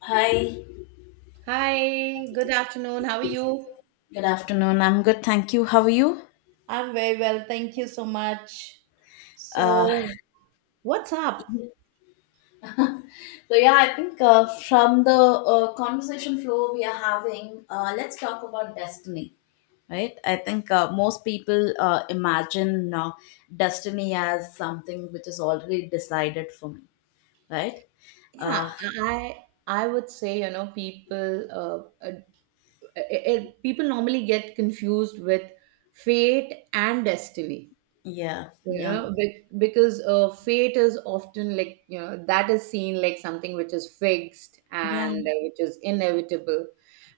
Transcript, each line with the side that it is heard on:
left: Hi,
right: Hi, good afternoon. How are you?
left: good afternoon. I'm good, thank you. How are you?
right: I'm very well, thank you so much.
left: Uh,
right: So, what's up?
left: so yeah, I think from the conversation flow we are having, let's talk about destiny, right? I think most people imagine destiny as something which is already decided for me, right?
right: Yeah,
left: Uh,
right: I would say, you know, people normally get confused with fate and destiny.
left: yeah,
right: You
left: yeah,
right: know because fate is often like you know that is seen like something which is fixed
left: Yeah,
right: and which is inevitable,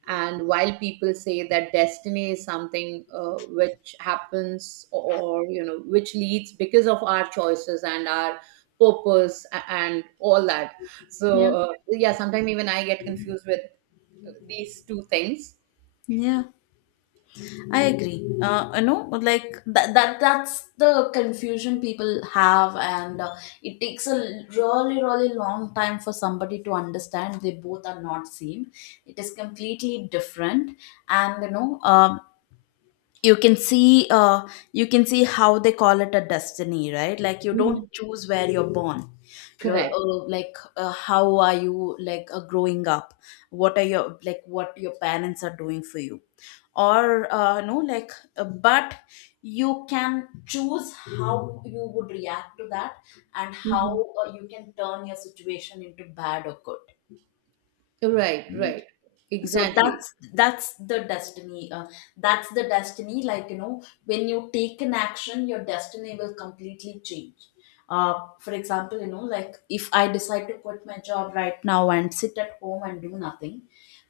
right: and while people say that destiny is something which happens or you know which leads because of our choices and our purpose and all that. So
left: yeah,
right: yeah, sometimes even I get confused with these two things.
left: yeah. I agree. You know, like that that's the confusion people have, and it takes a really, really long time for somebody to understand they both are not same. It is completely different, and you know, you can see uh you can see how they call it a destiny, right? Like, you don't
right: Mhm.
left: choose where you're born. You're
right: Correct.
left: like, how are you, like, growing up, what are your like, what your parents are doing for you, or no, like, but you can choose how you would react to that, and how
right: Mhm.
left: you can turn your situation into bad or good,
right: Right,
left: right?
right: right,
left: So
right: exactly.
left: that's the destiny, that's the destiny. Like, you know, when you take an action, your destiny will completely change. For example, you know, like, if I decide to quit my job right now and sit at home and do nothing,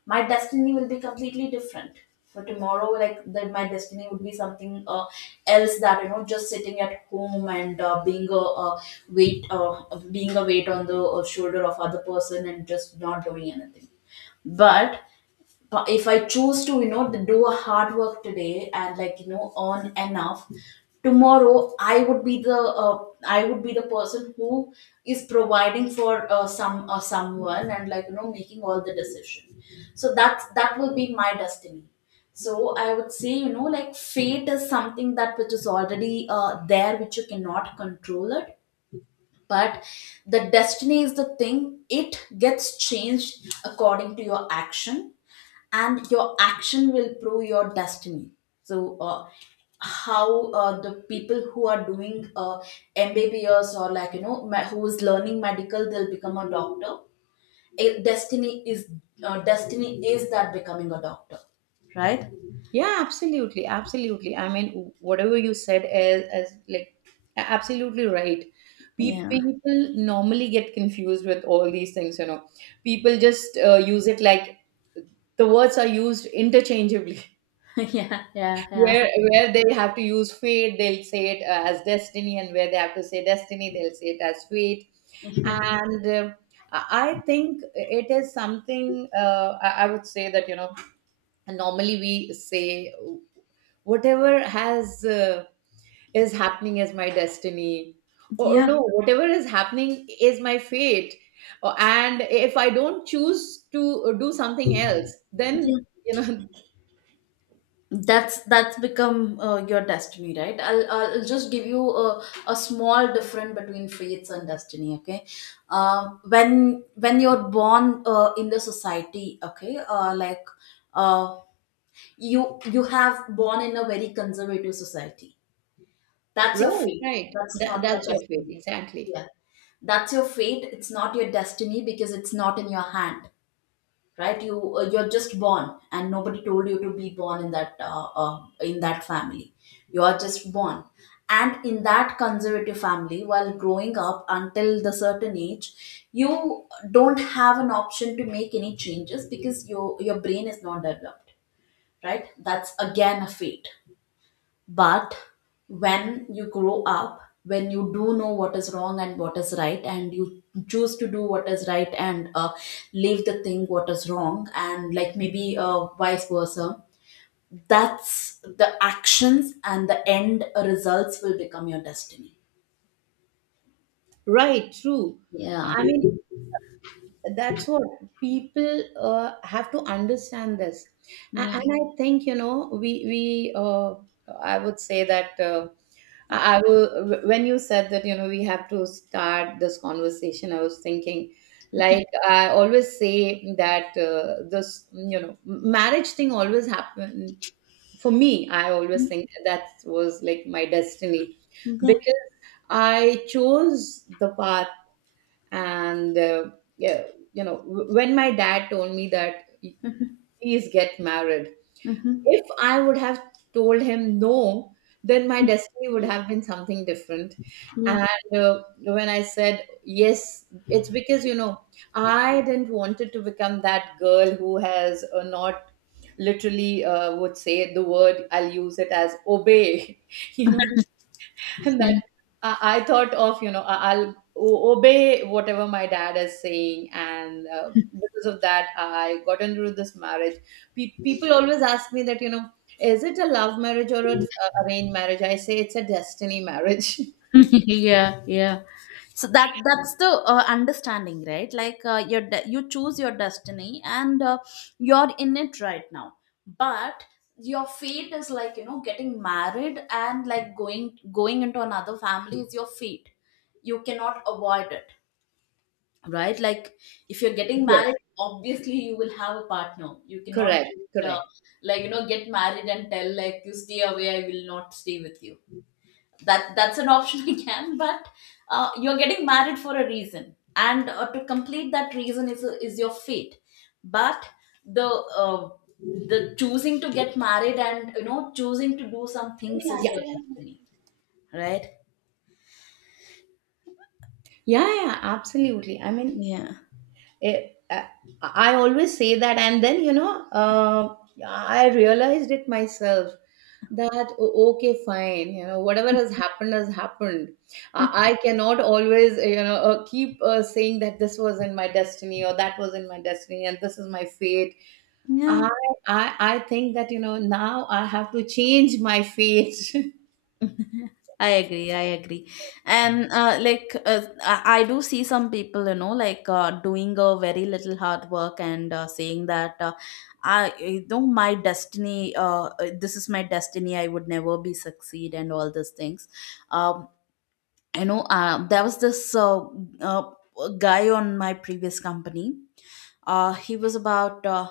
left: my destiny will be completely different. For tomorrow, like that, my destiny would be something else, that you know, just sitting at home and being a uh, weight, being a weight on the shoulder of other person and just not doing anything. But but if I choose to, you know, do a hard work today and like, you know, earn enough, tomorrow I would be the I would be the person who is providing for someone and like, you know, making all the decision. So that will be my destiny. So I would say, you know, like fate is something that which is already there, which you cannot control it. But the destiny is the thing, it gets changed according to your action, and your action will prove your destiny. So how the people who are doing mbbs, or like, you know, who is learning medical, they'll become a doctor. Eh, destiny is that becoming a doctor, right?
right: Yeah, absolutely, absolutely. I mean, whatever you said is like absolutely right.
left: Yeah.
right: People normally get confused with all these things, you know. People just use it like the words are used interchangeably.
left: Yeah, yeah, yeah.
right: Where where they have to use fate, they'll say it as destiny, and where they have to say destiny, they'll say it as fate. And I I think it is something. I would say that you know, and normally we say whatever has is happening is my destiny, or
left: Yeah.
right: no, whatever is happening is my fate, or, and if I don't choose to do something else,
left: Yeah.
right: then you know.
left: That's become your destiny, right? I'll just give you a small difference between faiths and destiny, okay? When you're born in the society, okay, uh, you you have born in a very conservative society, that's your
right: Right,
left: fate,
right: right,
left: that's
right: that,
left: not your
right: that's your fate,
left: destiny.
right: exactly.
left: Yeah, that's your fate, it's not your destiny, because it's not in your hand, right? You you're just born, and nobody told you to be born in that family. You are just born, and in that conservative family, while growing up until the certain age, you don't have an option to make any changes, because your brain is not developed, right? That's again a fate. But when you grow up, when you do know what is wrong and what is right, and you choose to do what is right and leave the thing what is wrong, and like, maybe vice versa, that's the actions, and the end results will become your destiny.
right: Right. True.
left: Yeah.
right: I mean, that's what people have to understand this.
left: Yeah.
right: And I think, you know, we I would say that I will, when you said that, you know, we have to start this conversation, I was thinking, like, I always say that this, you know, marriage thing always happened for me. I always think that was like my destiny
left: Yeah.
right: because I chose the path. And, yeah, you know, when my dad told me that, please get married,
left: Hmm.
right: if I would have told him no, then my destiny would have been something different.
left: Yeah.
right: And when I said yes, it's because, you know, I didn't wanted to become that girl who has not literally would say the word, I'll use it as obey, you know, and that I thought of, you know, I'll obey whatever my dad is saying, and because of that, I got into this marriage. People always ask me that, you know, is it a love marriage or an arranged marriage? I say it's a destiny marriage.
left: Yeah, yeah. So that's the understanding, right? Like, you choose your destiny, and you're in it right now. But your fate is, like, you know, getting married and like going into another family is your fate. You cannot avoid it, right? Like, if you're getting
right: Yes,
left: married, obviously you will have a partner. You cannot
right: correct,
left: just,
right: correct.
left: like, you know, get married and tell, like, you stay away, I will not stay with you. That's an option again. But you're getting married for a reason, and to complete that reason is your fate. But the uh, choosing to get married and, you know, choosing to do some things
right: Yeah,
left: is your
right: yeah,
left: destiny, right?
right: yeah, absolutely. I mean,
left: Yeah.
right: it, I I always say that, and then you know, I realized it myself that okay, fine, you know, whatever has happened has happened. I cannot always, you know, keep saying that this was in my destiny or that was in my destiny and this is my fate.
left: Yeah.
right: I, I think that, you know, now I have to change my fate.
left: I agree. I agree. And I do see some people, you know, like, doing a very little hard work and saying that I, you know, my destiny, this is my destiny. I would never be succeed and all these things. Um, you know, there was this uh, guy on my previous company. He was about, uh,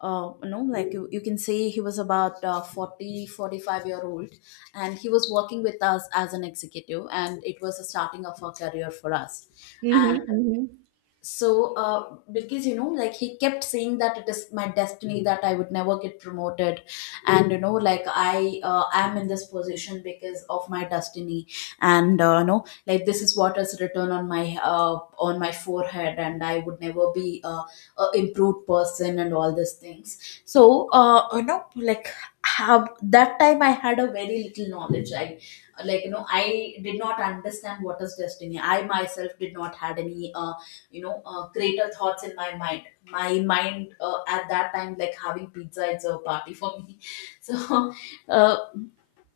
left: uh, you know, like, you can say he was about 40, 45 year old. And he was working with us as an executive. And it was the starting of our career for us.
right: Hmm, hmm.
left: So because, you know, like, he kept saying that it is my destiny that I would never get promoted, and you know, like, I am in this position because of my destiny, and you know, like, this is what is written on my forehead, and I would never be a improved person and all these things. So you know, like, have that time I had a very little knowledge. I like, you know, I did not understand what is destiny. I myself did not had any you know, greater thoughts in my mind. My mind at that time, like, having pizza, it's a party for me. So uh,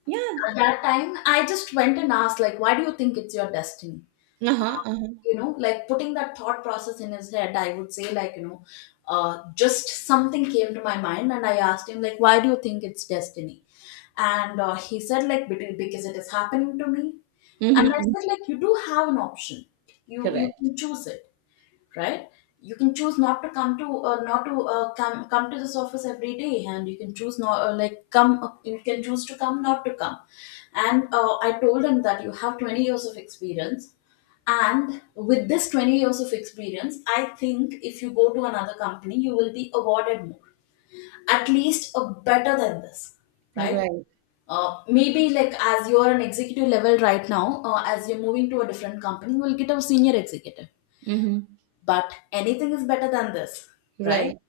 right: Yeah.
left: at that time, I just went and asked, like, why do you think it's your destiny?
right: Uh
left: Uh,
right: huh, uh huh.
left: you know, like, putting that thought process in his head, I would say, like, you know, uh, just something came to my mind, and I asked him, like, why do you think it's destiny? And he said, like, "Be- because it is happening to me." And I
right: Hmm.
left: said, like, you do have an option, you
right: Correct.
left: can choose it, right? You can choose not to come to not to come come to this office every day, and you can choose not like come you can choose to come not to come. And I told him that you have 20 years of experience, and with this 20 years of experience, I think if you go to another company, you will be awarded more, at least a better than this, right?
right: Right.
left: Maybe, like, as you're an executive level right now, as you're moving to a different company, you'll get a senior executive,
right: Hmm.
left: but anything is better than this, right?
right: Right.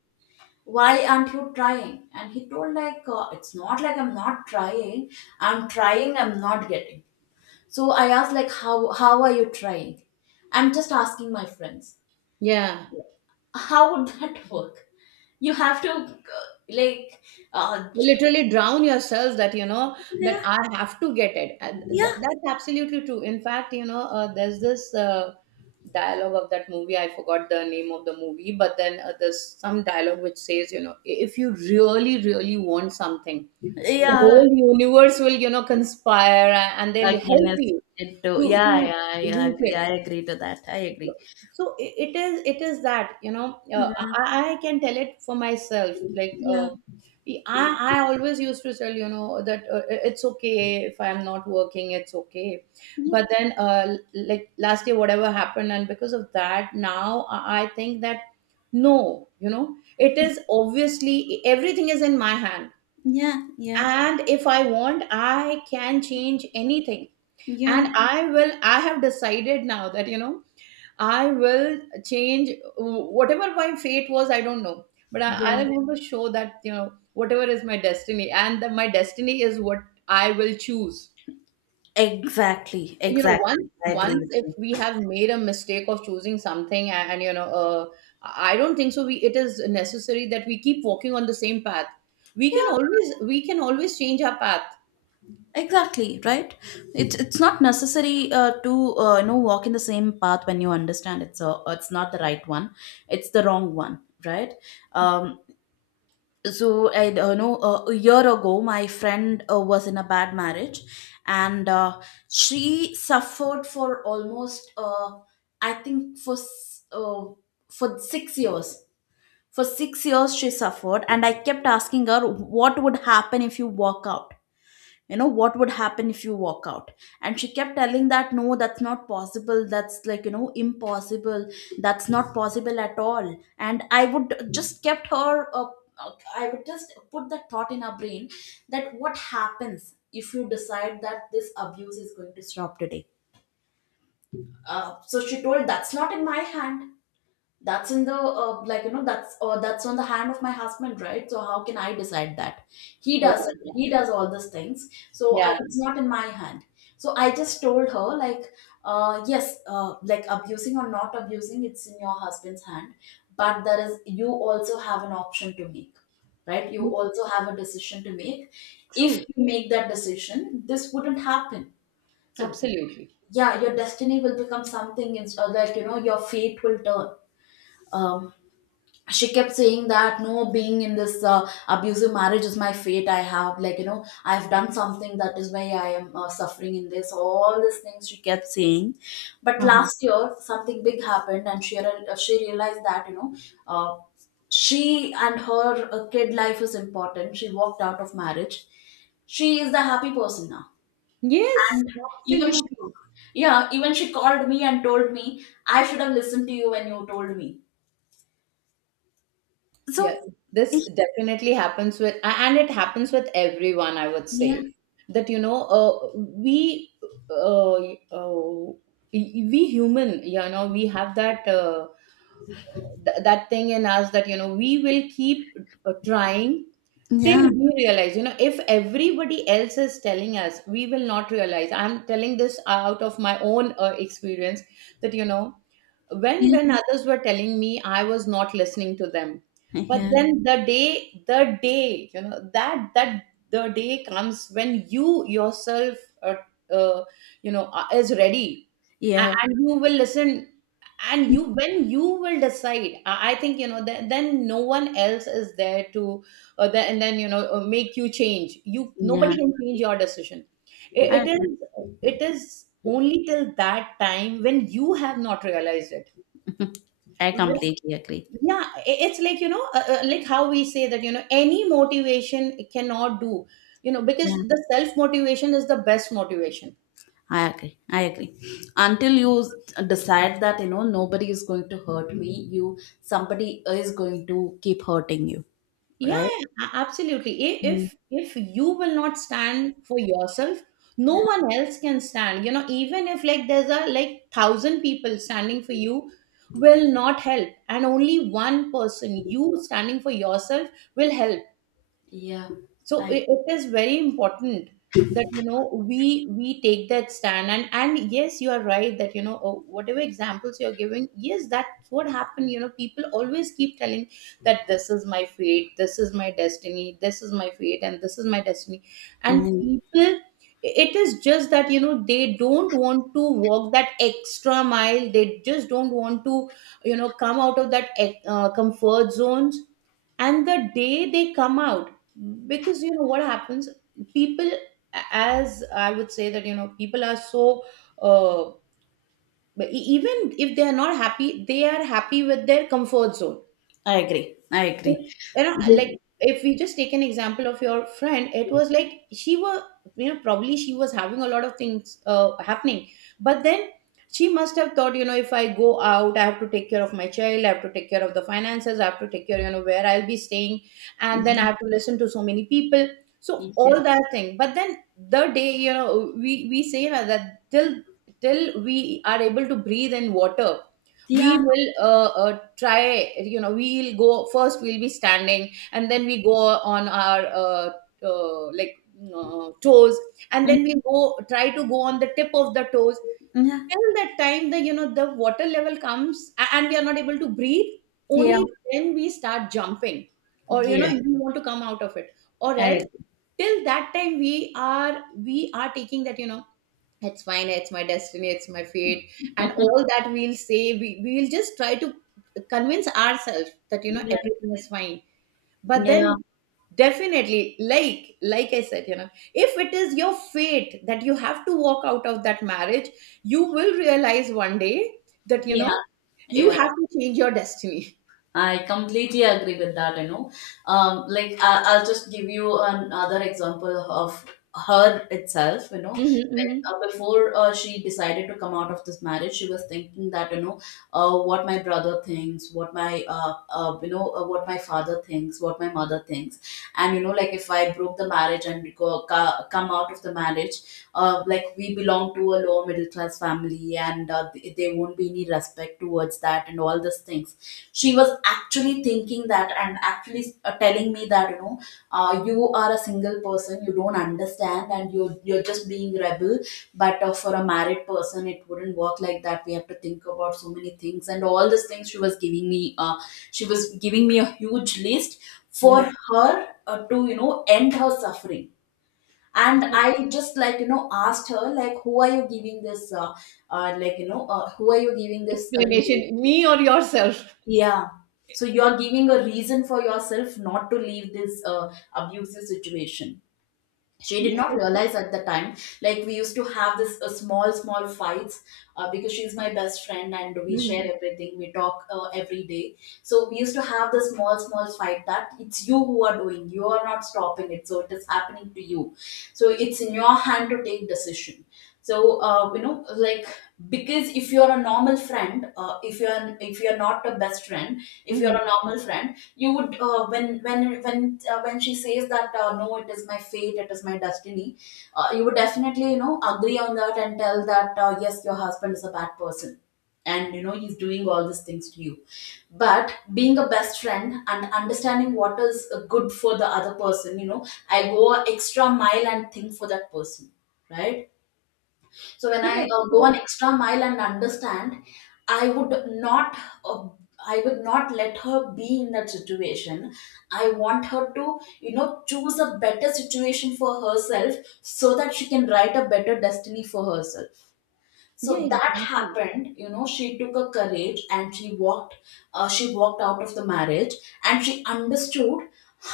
left: Why aren't you trying? And he told, like, it's not like I'm not trying, I'm trying, I'm not getting. So I asked, like, how are you trying? I'm just asking my friends.
right: Yeah.
left: How would that work? You have to like uh,
right: You literally drown yourselves that you know that
left: yeah,
right: I have to get it. And
left: yeah,
right: that's absolutely true. In fact, you know, there's this dialogue of that movie, I forgot the name of the movie, but then there's some dialogue which says, you know, if you really really want something, the
left: yeah,
right: whole universe will, you know, conspire and they'll
left: again,
right: help
left: it's
right: you
left: it too. Yeah,
right: to
left: yeah, I
right: reach
left: agree,
right: it.
left: I agree to that, I agree.
right: So it is, it is that, you know, uh,
left: Yeah,
right: I can tell it for myself, like
left: yeah,
right: I, I always used to tell, you know, that it's okay if I'm not working, it's okay. But then like last year whatever happened, and because of that, now I think that no, you know, it is obviously everything is in my hand,
left: yeah, yeah,
right: and if I want, I can change anything.
left: yeah,
right: And I will, I have decided now that, you know, I will change whatever my fate was, I don't know. But I
left: yeah.
right: want to show that, you know, whatever is my destiny, and that my destiny is what I will choose.
left: Exactly,
right: You know, once
left: exactly. I agree
right: once
left: with
right: if
left: you.
right: we have made a mistake of choosing something, and you know, I don't think so. We it is necessary that we keep walking on the same path. We can
left: Yeah,
right: always, we can always change our path.
left: exactly, right? It's not necessary to, you know, walk in the same path when you understand it's not the right one. It's the wrong one, right? Um so I know, a year ago, my friend was in a bad marriage, and she suffered for almost I think for for 6 years. For 6 years, she suffered, and I kept asking her, what would happen if you walk out? You know, what would happen if you walk out? And she kept telling that, no, that's not possible. That's, like, you know, impossible. That's not possible at all. And I would just kept her, uh, I would just put that thought in her brain, that what happens if you decide that this abuse is going to stop today? So she told, that's not in my hand, that's in the like, you know, that's on the hand of my husband, right? So how can I decide that he
right: Oh
left: does it.
right: my God.
left: He does all these things, so
right: Yeah.
left: it's not in my hand. So I just told her like, yes, like abusing or not abusing, it's in your husband's hand, but there is you also have an option to make, right? You also have a decision to make. If
right: True.
left: you make that decision, this wouldn't happen. So
right: Absolutely.
left: yeah, your destiny will become something in, like you know, your fate will turn. um, she kept saying that no, being in this abusive marriage is my fate. I have like you know, I've done something, that is why I am suffering in this, all these things she kept saying. But
right: Uh-huh.
left: last year something big happened and she realized that, you know, uh, she and her kid life is important. She walked out of marriage. She is the happy person now.
right: Yes,
left: And even she,
right: absolutely.
left: yeah, even she called me and told me, I should have listened to you when you told me.
right: Yes,
left: So
right: this definitely happens with, and it happens with everyone, I would
left: yeah.
right: say, that, you know, uh, uh, we human, you know, we have that, that thing in us that, you know, we will keep trying till
left: Yeah,
right: we realize, you know, if everybody else is telling us, we will not realize. I'm telling this out of my own experience, that, you know,
left: yeah,
right: when others were telling me, I was not listening to them. But
left: yeah,
right: then the day, the day you know that that the day comes when you yourself uh, you know is ready,
left: yeah,
right: and you will listen. And you, when you will decide, I think, you know, then no one else is there to and then, you know, make you change you,
left: yeah.
right: nobody can change your decision.
left: I
right: It
left: agree.
right: is it is only till that time when you have not realized it.
left: I completely agree.
right: Yeah, it's like, you know, like how we say that, you know, any motivation cannot do, you know, because
left: Yeah,
right: the self motivation is the best motivation.
left: I agree. I agree. Until decide that, you know, nobody is going to hurt me, you somebody is going to keep hurting you,
right: Yeah,
left: right?
right: yeah, absolutely.
left: Mm.
right: If you will not stand for yourself, no
left: Yeah,
right: one else can stand. You know, even if like there's a like thousand people standing for you, will not help, and only one person, you standing for yourself, will help.
left: yeah.
right: So
left: I agree.
right: it is very important that, you know, we take that stand. And yes, you are right that, you know, oh, whatever examples you're giving, yes, that's what happened. You know, people always keep telling that this is my fate, this is my destiny, this is my fate, and this is my destiny. And
left: Yeah,
right: people, it is just that, you know, they don't want to walk that extra mile, they just don't want to, you know, come out of that comfort zones. And the day they come out, because you know what happens, people, as I would say that, you know, people are so uh, even if they are not happy, they are happy with their comfort zone.
left: I agree. I agree.
right: You know, like
left: The-
right: if we just take an example of your friend, it was like she was, you know, probably she was having a lot of things happening, but then she must have thought, you know, if I go out, I have to take care of my child, I have to take care of the finances, I have to take care, you know, where I'll be staying, and then I
left: Mhm.
right: have to listen to so many people. So
left: Yeah.
right: all that thing. But then, the day, you know, we say that till till we are able to breathe in water, we
left: Yeah.
right: will try, you know, we'll go first, we'll be standing, and then we go on our uh, like toes, and
left: Mm.
right: then we go try to go on the tip of the toes,
left: Yeah.
right: till that time the, you know, the water level comes and we are not able to breathe,
left: Yeah.
right: only then we start jumping, or you know,
left: Yeah.
right: we want to come out of it. Or
left: I
right: else,
left: agree.
right: till that time, we are, we are taking that, you know, it's fine, it's my destiny, it's my fate, and all that, we'll say, we, we'll just try to convince ourselves that, you know,
left: Yeah.
right: everything is fine. But
left: Yeah.
right: then, definitely, like I said, you know, if it is your fate that you have to walk out of that marriage, you will realize one day that, you
left: Yeah.
right: know, you
left: Yeah.
right: have to change your destiny.
left: I completely agree with that. You know, like I'll just give you another example of her itself. You know,
right: Mm-hmm,
left: when,
right: mm-hmm.
left: before she decided to come out of this marriage, she was thinking that, you know, what my brother thinks, what my you know, what my father thinks, what my mother thinks, and you know, like if I broke the marriage and come out of the marriage, like we belong to a lower middle class family, and they won't be any respect towards that and all these things. She was actually thinking that, and actually telling me that, you know, you are a single person, you don't understand, and you're just being rebel. But for a married person, it wouldn't work like that. We have to think about so many things, and all these things she was giving me she was giving me a huge list for
right: Yeah.
left: her to, you know, end her suffering. And I just like, you know, asked her like, who are you giving this like you know, who are you giving this reading?
right: Explanation me or yourself.
left: Yeah. So you're giving a reason for yourself not to leave this abusive situation. She did
right: Yeah.
left: not realize at the time. Like, we used to have this small small fights, because she's my best friend and we share
right: Mhm,
left: everything. We talk every day. So we used to have the small small fight, that it's you who are doing, you are not stopping it, so it is happening to you. So it's in your hand to take decision. So you know, like, because if you're a normal friend, if you're not a best friend, if you're a
right: mhm.
left: normal friend, you would when she says that, no, it is my fate, it is my destiny, you would definitely, you know, agree on that and tell that, yes, your husband is a bad person and you know, he's doing all these things to you. But being a best friend and understanding what is good for the other person, you know, I go a extra mile and think for that person, right? So when I
right: Correct,
left: go an
right: correct.
left: extra mile and understand, I would not. Uh, I would not let her be in that situation. I want her to, you know, choose a better situation for herself, so that she can write a better destiny for herself.
right: Yeah,
left: So that
right: exactly.
left: happened, you know, she took a courage and she walked, she walked out of the marriage. And she understood,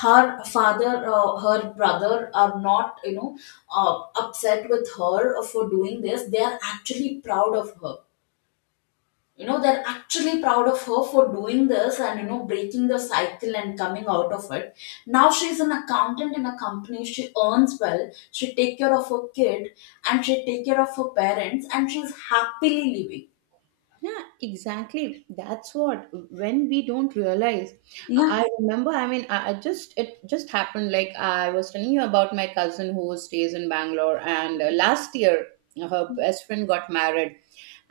left: her father, her brother are not, you know, upset with her for doing this. They are actually proud of her. You know, they're actually proud of her for doing this and, you know, breaking the cycle and coming out of it. Now she's an accountant in a company. She earns well. She take care of her kid and she take care of her parents and she's happily living.
right: Yeah, exactly. That's what when we don't realize.
left: Yeah,
right: I remember. I mean, I just it just happened. Like I was telling you about my cousin who stays in Bangalore, and last year her best friend got married,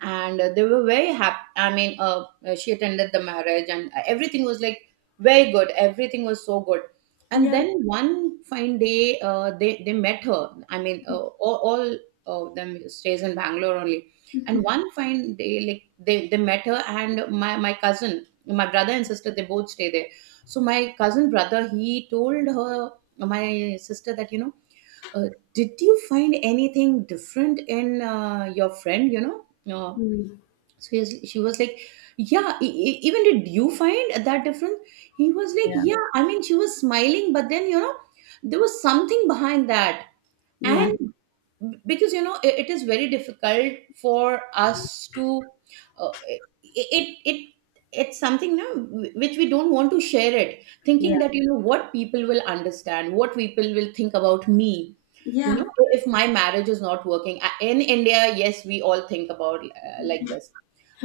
right: and they were very happy. She attended the marriage, and everything was like very good, everything was so good.
left: yeah,
right: And then one fine day, they met her. All of them stays in Bangalore only. And one fine day, like, they met her, and my cousin, my brother and sister, they both stay there. So my cousin brother, he told her, my sister, that, you know, uh, did you find anything different in your friend, you know? uh,
left: mm,
right: so she was like, yeah, even did you find that difference? He was like,
left: yeah,
right: yeah, I mean, she was smiling, but then, there was something behind that.
left: yeah,
right: And because, you know, it is very difficult for us to uh, i- it it it's something now which we don't want to share, it
left: yeah,
right: thinking that, you know, what people will understand, what people will think about me, you
left: yeah.
right: know. If my marriage is not working in India, yes, we all think about like this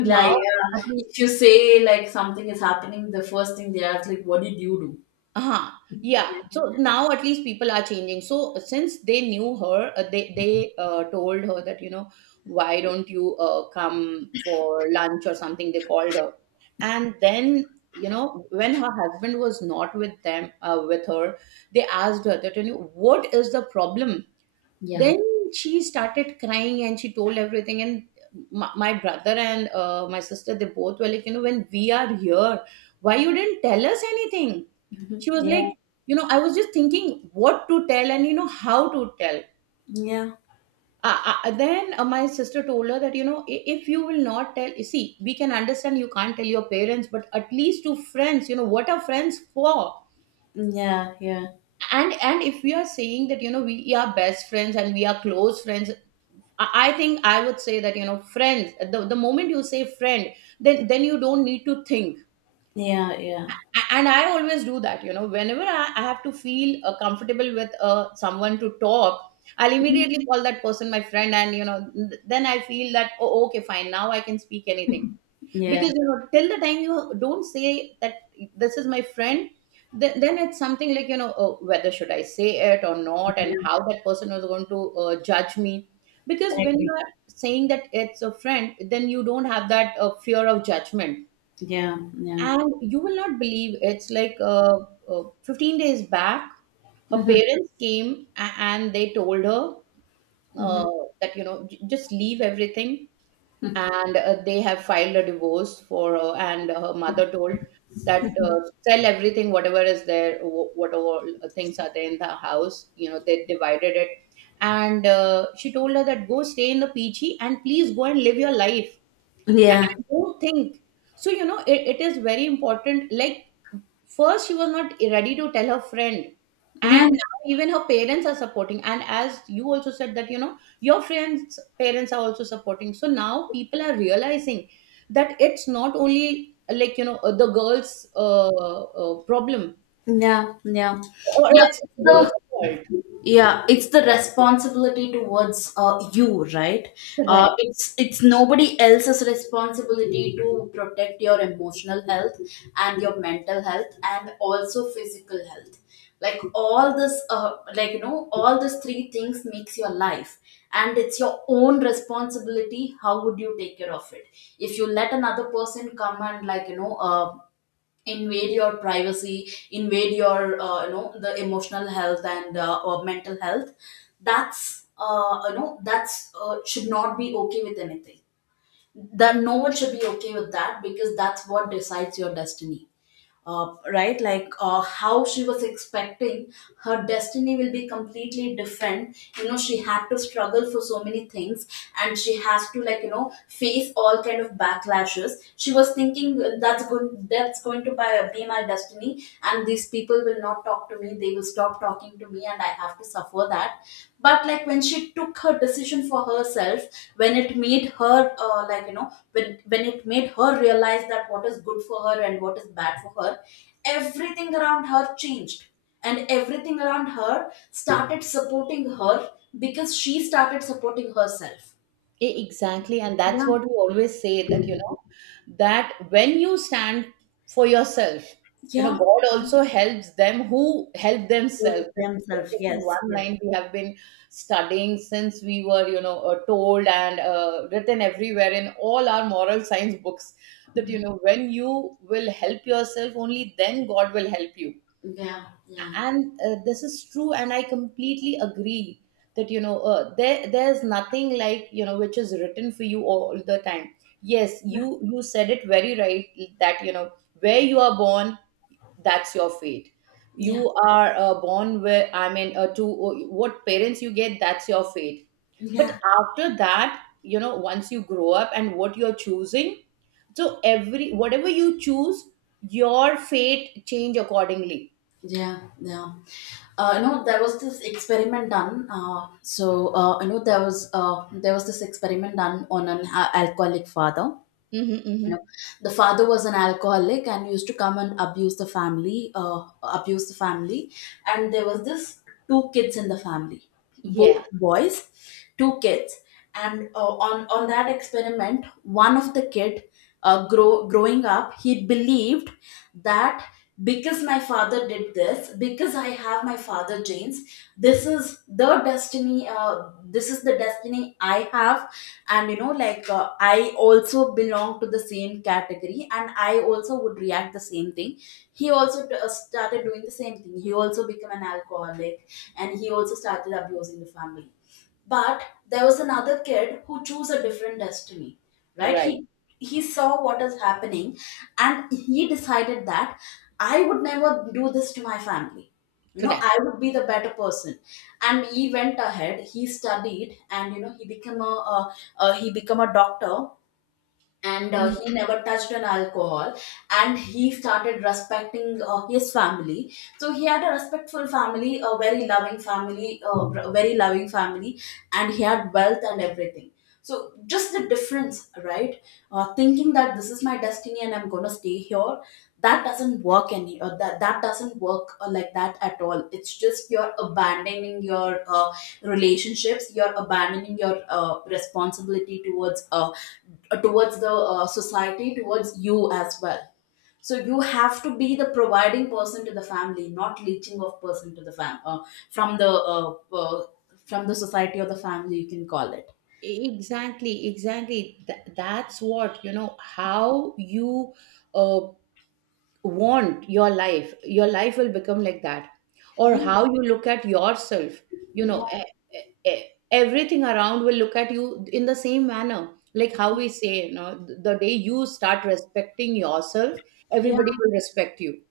right: now. At least
left: if you say like something is happening, the first thing they ask like, "What did you do?"
right: uh-huh. Yeah, so now at least people are changing. So since they knew her, they told her that, you know, why don't you come for lunch or something? They called her, and then, you know, when her husband was not with them with her, they asked her that, you know, what is the problem?
left: Yeah.
right: Then she started crying and she told everything. And my brother and my sister, they both were like, you know, when we are here, why you didn't tell us anything? She was like,
left: Yeah.
right: you know, I was just thinking what to tell and, you know, how to tell.
left: Yeah.
right: Then my sister told her that, you know, if you will not tell, you see, we can understand you can't tell your parents, but at least to friends, you know, what are friends for?
left: Yeah. Yeah.
right: And if we are saying that, you know, we are best friends and we are close friends, I think I would say that, you know, friends, the moment you say friend, then you don't need to think.
left: Yeah. Yeah.
right: And I always do that, you know, whenever I have to feel comfortable with someone to talk, I'll immediately call that person my friend, and you know, then I feel that, oh, okay, fine, now I can speak anything.
left: Yeah.
right: Because you know, till the time you don't say that this is my friend, then it's something like, you know, oh, whether should I say it or not, and
left: Yeah.
right: how that person was going to judge me. Because
left: I
right: when you
left: agree.
right: are saying that it's a friend, then you don't have that fear of judgment.
left: Yeah, yeah.
right: And you will not believe, it's like 15 days back, her
left: Mhm,
right: parents came and they told her
left: mhm.
right: uh, that, you know, just leave everything. And they have filed a divorce for her. And her mother told that sell everything, whatever is there, whatever things are there in the house. You know, they divided it. And she told her that go stay in the PG and please go and live your life. And
left: Yeah.
right: don't think. So you know, it is very important, like, first she was not ready to tell her friend,
left: Yeah,
right: and now even her parents are supporting. And as you also said that, you know, your friends' parents are also supporting. So now people are realizing that it's not only like, you know, the girls' problem,
left: yeah, yeah.
right: or
left: Yeah,
right: it's
left: it's
right: the girls'
left: the
right: fault,
left: yeah, it's the responsibility towards you, right?
right: right?
left: It's nobody else's responsibility to protect your emotional health and your mental health and also physical health. Like all this like you know, all these three things makes your life, and it's your own responsibility how would you take care of it. If you let another person come and like, you know, invade your privacy, invade your you know, the emotional health and or mental health, that's you know, that's should not be okay with anything. That no one should be okay with that, because that's what decides your destiny. Right, like how she was expecting, her destiny will be completely different. You know, she had to struggle for so many things, and she has to like, you know, face all kind of backlashes. She was thinking that's good, that's going to be my destiny, and these people will not talk to me, they will stop talking to me, and I have to suffer that. But like, when she took her decision for herself, when it made her like you know, when it made her realize that what is good for her and what is bad for her, everything around her changed, and everything around her started supporting her, because she started supporting herself.
right: Exactly, and that's
left: Yeah,
right: what we always say, that you know, that when you stand for yourself, you know,
left: yeah.
right: God also helps them who help
left: With
right: themselves.
left: themselves,
right: This is
left: yes,
right: one
left: yes.
right: line we have been studying since we were, you know, told and written everywhere in all our moral science books, that you know, when you will help yourself, only then God will help you.
left: Yeah, yeah.
right: And this is true, and I completely agree that, you know, there's nothing like, you know, which is written for you all the time. Yes,
left: Yeah.
right: you said it very right, that you know, where you are born, that's your fate.
left: Yeah,
right: You are born where, to what parents you get, that's your fate. But
left: yeah.
right: after that, you know, once you grow up and what you're choosing, so every whatever you choose, your fate change accordingly.
left: Yeah, yeah. No, there was this experiment done. I know there was this experiment done on an alcoholic father.
right: Hmm,
left: You
right: hmm.
left: know, the father was an alcoholic and used to come and abuse the family, abuse the family. And there was this two kids in the family,
right: Yeah.
left: both boys, two kids. And on that experiment, one of the kid growing up, he believed that, because my father did this, because I have my father genes, this is the destiny, this is the destiny I have. And you know, like I also belong to the same category and I also would react the same thing. He also started doing the same thing. He also became an alcoholic and he also started abusing the family. But there was another kid who chose a different destiny, right?
right: Right.
left: He he saw what is happening, and he decided that, I would never do this to my family. You know, I
right: Correct.
left: would be the better person. And he went ahead, he studied, and you know, he became a he became a doctor. And
right: Mhm.
left: he never touched an alcohol, and he started respecting his family. So he had a respectful family, a very loving family, a very loving family. And he had wealth and everything. So just the difference, right? Thinking that this is my destiny and I'm going to stay here, that doesn't work any that that doesn't work like that at all. It's just you're abandoning your relationships, you're abandoning your responsibility towards towards the society, towards you as well. So you have to be the providing person to the family, not leeching of person to the fam from the uh, uh, from the society or the family, you can call it.
right: Exactly, exactly. That's what, you know, how you uh, want your life, your life will become like that. Or
left: Yeah,
right: how you look at yourself. You
left: yeah,
right: know, e- e- everything around will look at you in the same manner. Like how we say, you know, the day you start respecting yourself,
left: yeah,
right: everybody will respect you.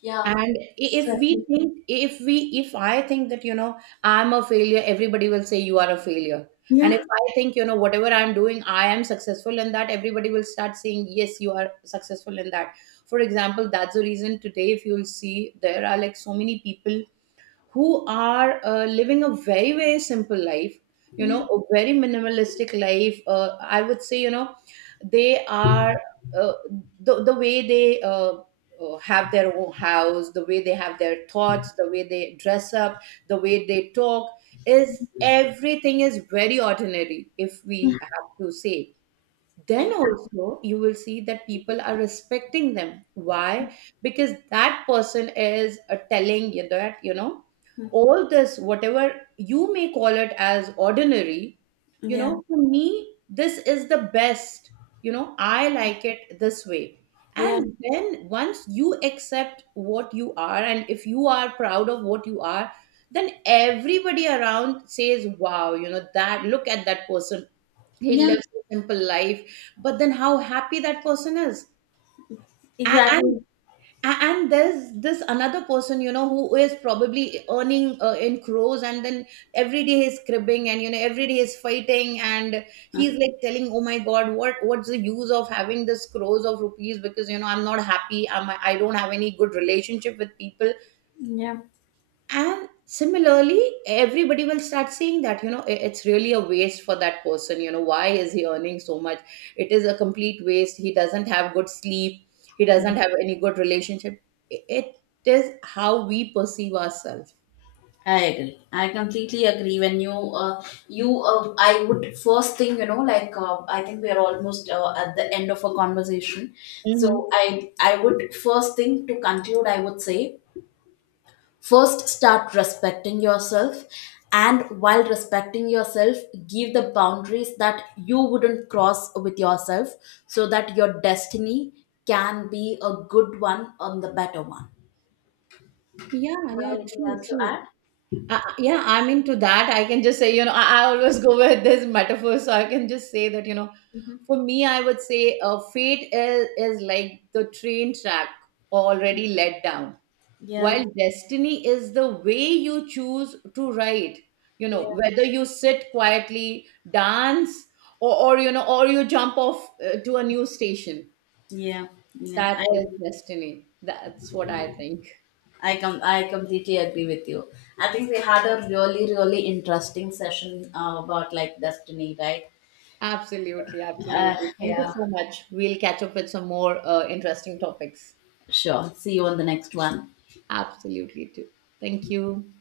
left: yeah,
right: And if we if I think that, you know, I'm a failure, everybody will say you are a failure. And
left: yeah,
right: if I think, you know, whatever I'm doing I am successful in that, everybody will start saying yes, you are successful in that. For example, that's the reason today, if you'll see, there are like so many people who are living a very, very simple life, you know,
left: yeah,
right: a very minimalistic life, I would say, you know, they are uh, the way they have their own house, the way they have their thoughts, the way they dress up, the way they talk is, everything is very ordinary, if we have to say. Then
left: exactly,
right: also you will see that people are respecting them. Why? Because that person is telling you that, you know, all this whatever you may call it as ordinary, you
left: yeah,
right: know, for me this is the best, you know, I like it this way.
left: yeah,
right: And then once you accept what you are, and if you are proud of what you are, then everybody around says, wow, you know, that, look at that person, he
left: yeah,
right: lives a simple life but then how happy that person is. A- and
left: exactly,
right: and there's this another person, you know, who is probably earning in crores, and then every day he's cribbing, and you know, every day he's fighting, and he's like telling, oh my god, what what's the use of having this crores of rupees, because you know, I'm not happy. I don't have any good relationship with people.
left: yeah.
right: And similarly, everybody will start saying that, you know, it's really a waste for that person, you know, why is he earning so much? It is a complete waste, he doesn't have good sleep, he doesn't have any good relationship. It is how we perceive ourselves.
left: I agree. I completely agree. When I would first thing, you know, like I think we are almost at the end of a conversation. So
right: Hmm.
left: I would first thing to conclude. I would say, first start respecting yourself, and while respecting yourself, give the boundaries that you wouldn't cross with yourself, so that your destiny can be a good one and the better one. Do you
right: Yeah, yeah,
left: have anything
right: true,
left: else to
right: true.
left: add?
right: Yeah, I'm into that. I can just say, you know, I always go with this metaphor, so I can just say that, you know,
left: Hmm.
right: for me, I would say fate is like the train track already let down,
left: Yeah.
right: while destiny is the way you choose to ride. You know,
left: Yeah.
right: whether you sit quietly, dance, or, you know, or you jump off to a new station.
left: Yeah, yeah.
right: That is destiny. That's what I think.
left: I I completely agree with you. I think we had a really really interesting session about like destiny, right?
right: Absolutely, absolutely. Thank you
left: Yeah.
right: so much. We'll catch up with some more interesting topics.
left: Sure. See you on the next one.
right: Absolutely, too. Thank you.